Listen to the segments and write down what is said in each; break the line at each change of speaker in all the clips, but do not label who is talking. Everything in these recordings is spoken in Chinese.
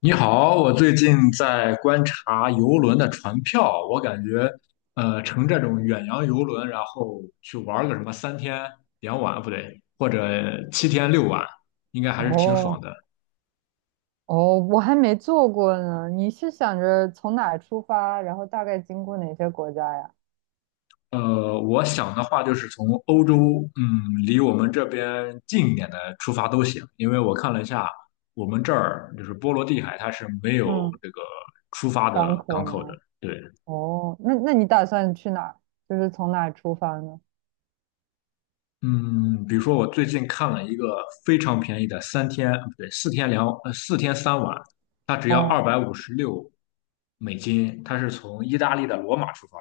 你好，我最近在观察游轮的船票，我感觉，乘这种远洋游轮，然后去玩个什么3天2晚，不对，或者7天6晚，应该还是挺爽
哦
的。
哦，我还没做过呢。你是想着从哪儿出发，然后大概经过哪些国家呀？
我想的话就是从欧洲，离我们这边近一点的出发都行，因为我看了一下，我们这儿就是波罗的海，它是没有
嗯，
这个出发
港
的港
口
口的，
吗？
对。
哦，那你打算去哪儿？就是从哪儿出发呢？
嗯，比如说我最近看了一个非常便宜的三天，不对，4天3晚，它只要
哦，
$256，它是从意大利的罗马出发，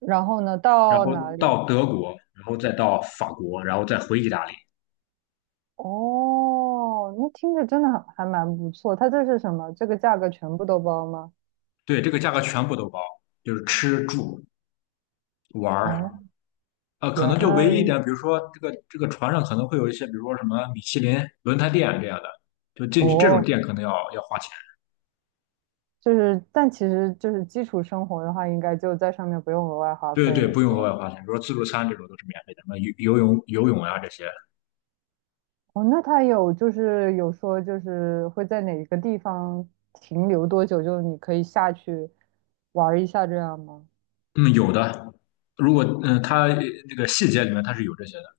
然后呢，
然
到
后
哪里？
到德国，然后再到法国，然后再回意大利。
哦，那听着真的还蛮不错。它这是什么？这个价格全部都包吗？
对，这个价格全部都包，就是吃住玩儿，
哦，
可
原
能就
来
唯一一
如
点，比如说这个船上可能会有一些，比如说什么米其林轮胎店这样的，就进去这种
哦，
店可能要花钱。
就是，但其实就是基础生活的话，应该就在上面不用额外花
对
费
对，
了，
不
是
用额外
吧？
花钱，比如说自助餐这种都是免费的，什么游泳、游泳啊这些，
哦，那他有就是有说就是会在哪个地方停留多久，就你可以下去玩儿一下这样吗？
嗯，有的。如果它那个细节里面它是有这些的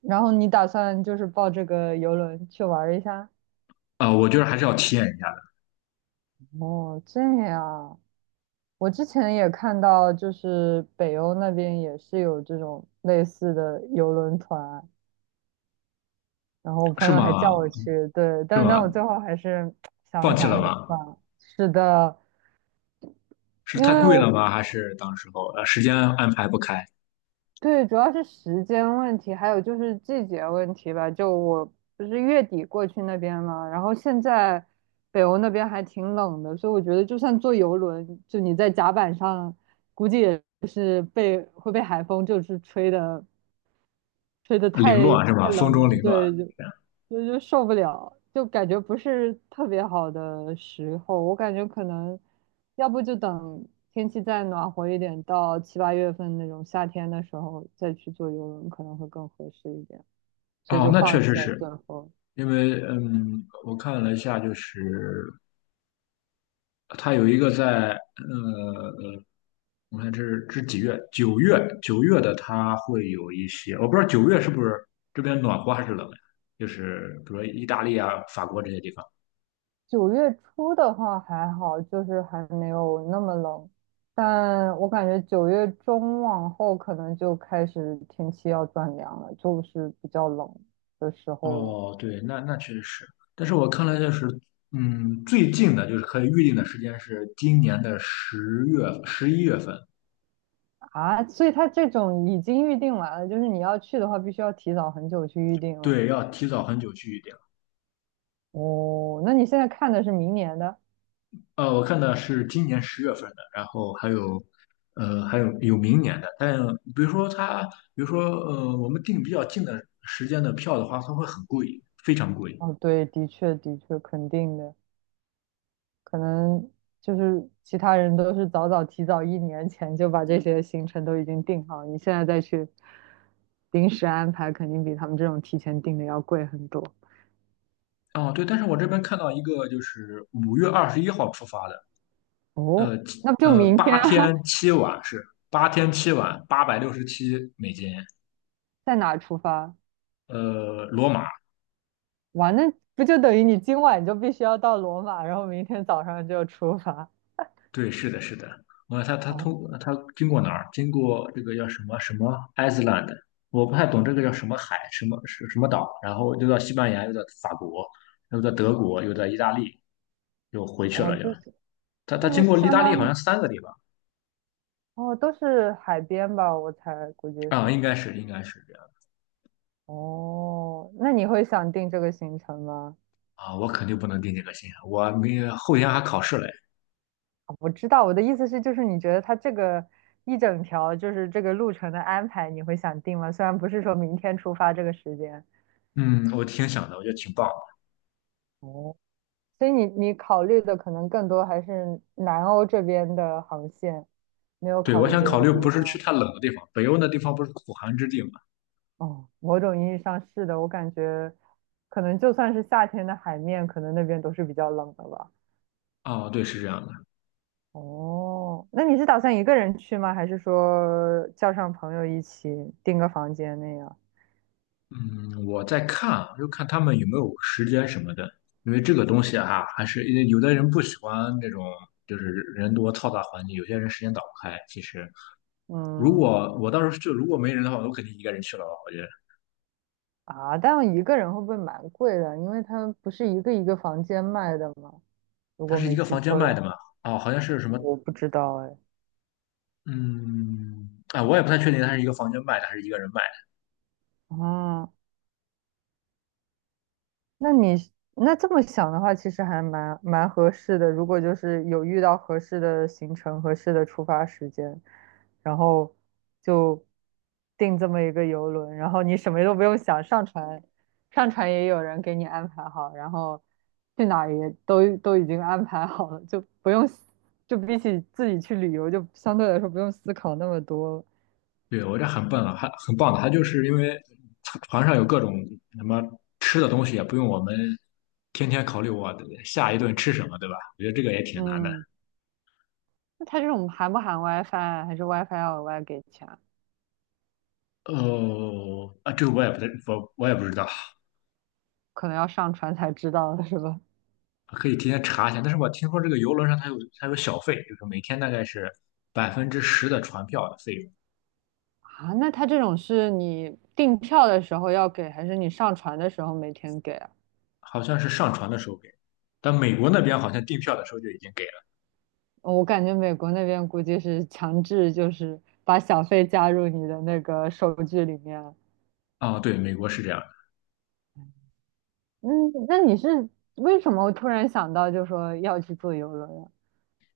然后你打算就是报这个游轮去玩儿一下？
啊，我觉得还是要体验一下的，
哦，这样。我之前也看到，就是北欧那边也是有这种类似的游轮团，然后我朋
是
友还
吗？
叫我去，对，
是
但
吗？
我最后还是想
放
了
弃
想，
了
还是算
吗？
了。是的，
是
因
太
为
贵
我
了吗？还是当时候时间安排不开，
对，主要是时间问题，还有就是季节问题吧。就我不是月底过去那边嘛，然后现在北欧那边还挺冷的，所以我觉得就算坐游轮，就你在甲板上，估计也会被海风就是吹的
凌
太
乱是吧？
太冷
风中凌
了，
乱。
对，就受不了，就感觉不是特别好的时候。我感觉可能，要不就等天气再暖和一点，到7、8月份那种夏天的时候再去坐游轮可能会更合适一点，所以
哦，
就
那
放
确实
弃了
是
最后。
因为，我看了一下，就是它有一个在我看这是几月？九月，九月的它会有一些，我不知道九月是不是这边暖和还是冷呀？就是比如说意大利啊、法国这些地方。
9月初的话还好，就是还没有那么冷，但我感觉9月中往后可能就开始天气要转凉了，就是比较冷的时候了。
哦，对，那那确实是，但是我看了就是，最近的就是可以预定的时间是今年的10月、11月份，
啊，所以他这种已经预定完了，就是你要去的话，必须要提早很久去预定了。
对，要提早很久去。
哦，那你现在看的是明年的？
我看的是今年10月份的，然后还有，还有明年的。但比如说它，比如说我们订比较近的时间的票的话，它会很贵，非常贵。
哦，对，的确，的确，肯定的，可能就是其他人都是早早提早1年前就把这些行程都已经定好，你现在再去临时安排，肯定比他们这种提前定的要贵很多。
哦，对，但是我这边看到一个就是5月21号出发的，
哦，
呃七
那就
呃，
明
八
天啊，
天七晚，$867。
在哪出发？
罗马
哇，那不就等于你今晚就必须要到罗马，然后明天早上就出发。
对，是的，是的。我他他
哦，
通他经过哪儿？经过这个叫什么什么 Iceland，我不太懂这个叫什么海，什么是什么岛，然后又到西班牙，又到法国，又到德国，又到意大利，又回去
哦，
了又。
就是
他
这
他
不
经过意
相
大利
当
好像
于
三个地方
哦，都是海边吧？我猜估计
啊，
是。
应该是这样
哦，那你会想定这个行程吗？
啊，我肯定不能定这个心啊，我明后天还考试嘞。
啊我知道，我的意思是，就是你觉得它这个一整条就是这个路程的安排，你会想定吗？虽然不是说明天出发这个时间。
嗯，我挺想的，我觉得挺棒的。
哦，所以你考虑的可能更多还是南欧这边的航线，没有
对，
考
我
虑
想
别
考
的
虑
地
不是去
方。
太冷的地方，北欧那地方不是苦寒之地嘛？
哦，某种意义上是的，我感觉可能就算是夏天的海面，可能那边都是比较冷的吧。
啊，对，是这样的。
哦，那你是打算一个人去吗？还是说叫上朋友一起订个房间那样？
嗯，我在看啊就看他们有没有时间什么的，因为这个东西啊，还是因为有的人不喜欢那种就是人多嘈杂环境，有些人时间打不开。其实，如
嗯，
果我到时候就如果没人的话，我肯定一个人去了吧。我觉得
啊，但一个人会不会蛮贵的？因为它不是一个一个房间卖的吗？如
它
果
是一
没
个
记
房间
错的，
卖的嘛，哦，好像是什么，
我不知道哎。
嗯，啊，我也不太确定它是一个房间卖的还是一个人卖。
啊，那你这么想的话，其实还蛮合适的。如果就是有遇到合适的行程、合适的出发时间，然后就订这么一个游轮，然后你什么都不用想，上船也有人给你安排好，然后去哪儿也都已经安排好了，就不用思就比起自己去旅游，就相对来说不用思考那么多了。
对，我这很笨啊，还很棒的。他就是因为船上有各种什么吃的东西，也不用我们天天考虑我下一顿吃什么，对吧？我觉得这个也挺难的。
嗯，那它这种含不含 WiFi 啊还是 WiFi 要额外给钱啊？
哦，啊，这个我也不太，我也不知道，
可能要上船才知道的是吧？
可以提前查一下。但是我听说这个游轮上它有它有小费，就是每天大概是10%的船票的费用，
啊，那他这种是你订票的时候要给，还是你上船的时候每天给啊？
好像是上船的时候给，但美国那边好像订票的时候就已经给了。
我感觉美国那边估计是强制，就是把小费加入你的那个收据里面。
啊，对，美国是这样。
嗯，那你是为什么突然想到就说要去坐游轮啊？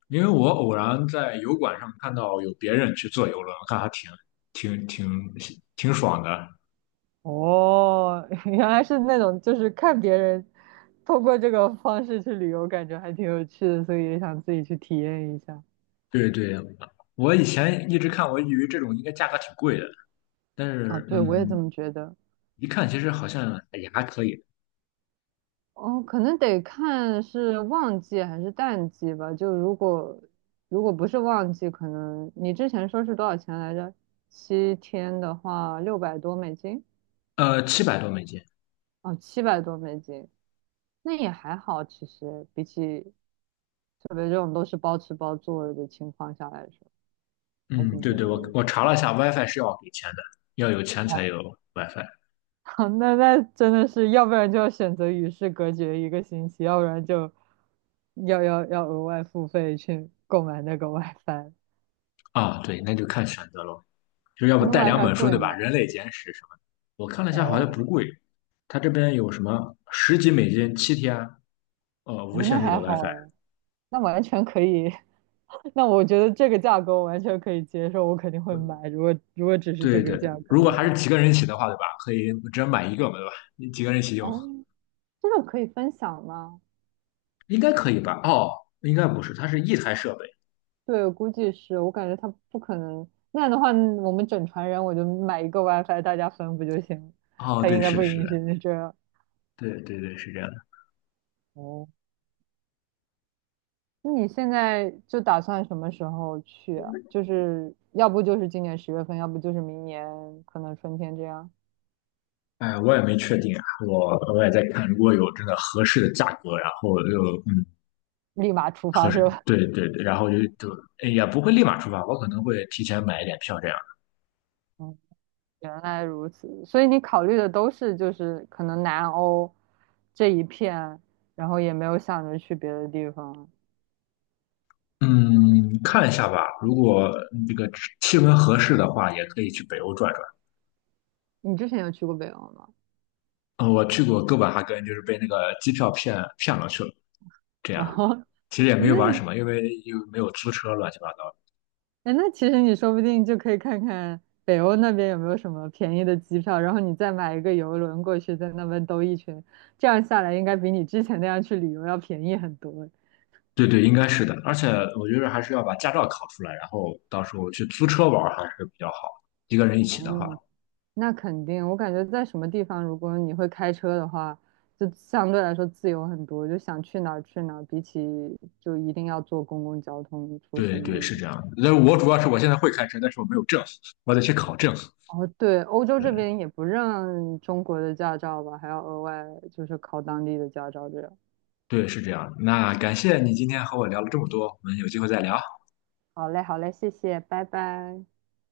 因为我偶然在油管上看到有别人去坐游轮，我看还挺挺挺爽的。
哦，原来是那种就是看别人通过这个方式去旅游，感觉还挺有趣的，所以也想自己去体验一下。
对对，我以前一直看，我以为这种应该价格挺贵的，但
啊，
是
对，我也这么觉得。
一看其实好像也还可以，
哦，可能得看是旺季还是淡季吧。就如果不是旺季，可能你之前说是多少钱来着？7天的话，600多美金，
$700多。
哦，700多美金，那也还好。其实比起特别这种都是包吃包住的情况下来说，还
嗯，
挺
对
便
对，
宜
我
的。
我查了一下，WiFi 是要给钱的，要有钱才
哦，
有 WiFi
那真的是，要不然就要选择与世隔绝一个星期，要不然就要额外付费去购买那个 WiFi。
啊。对，那就看选择咯，就要
它
不
那
带两
WiFi
本书，
贵
对吧？
吗？
《人类简史》什么的，我看了一下，好像不
哦，
贵。它这边有什么十几美金七天，
哎，
无
那
限制
还
的
好
WiFi，
哎，那完全可以。那我觉得这个价格我完全可以接受，我肯定会买。如果只是
对
这个
对对，
价格
如果
的
还是
话，
几个人一起的话，对吧？可以只能买一个嘛，对吧？你几个人一起
哎，
用，
这种可以分享吗？
应该可以吧？哦，应该不是，它是一台设备。
对，我估计是，我感觉他不可能。那样的话，我们整船人我就买一个 WiFi，大家分不就行了。
哦，
他
对，
应该
是
不
的，是
允许
的，
你这样。
对对对，是这样的。
哦，那你现在就打算什么时候去啊？就是要不就是今年10月份，要不就是明年可能春天这样，
哎，我也没确定啊，我也在看，如果有真的合适的价格，然后又
立马出
合
发
适，
是吧？
对对对，然后就哎也不会立马出发，我可能会提前买一点票这样。
原来如此，所以你考虑的都是就是可能南欧这一片，然后也没有想着去别的地方。
嗯，看一下吧，如果这个气温合适的话，也可以去北欧转转。
你之前有去过北欧吗？
嗯，我去过哥本哈根，就是被那个机票骗了去了，这样，
哦，
其实也 没有玩
那
什么，因为又没有租车，乱七八糟的
哎，那其实你说不定就可以看看北欧那边有没有什么便宜的机票，然后你再买一个游轮过去，在那边兜一圈，这样下来应该比你之前那样去旅游要便宜很多。
对对，应该是的，而且我觉得还是要把驾照考出来，然后到时候去租车玩还是比较好，一个人一起的话。
嗯。那肯定，我感觉在什么地方，如果你会开车的话，就相对来说自由很多，就想去哪儿去哪儿，比起就一定要坐公共交通出
对
行那
对，
样。
是这样的。但是我主要是我现在会开车，但是我没有证，我得去考证。
哦，对，欧洲这
对
边也不认中国的驾照吧，还要额外就是考当地的驾照这样。
对，是这样。那感谢你今天和我聊了这么多，我们有机会再聊。
好嘞，好嘞，谢谢，拜拜。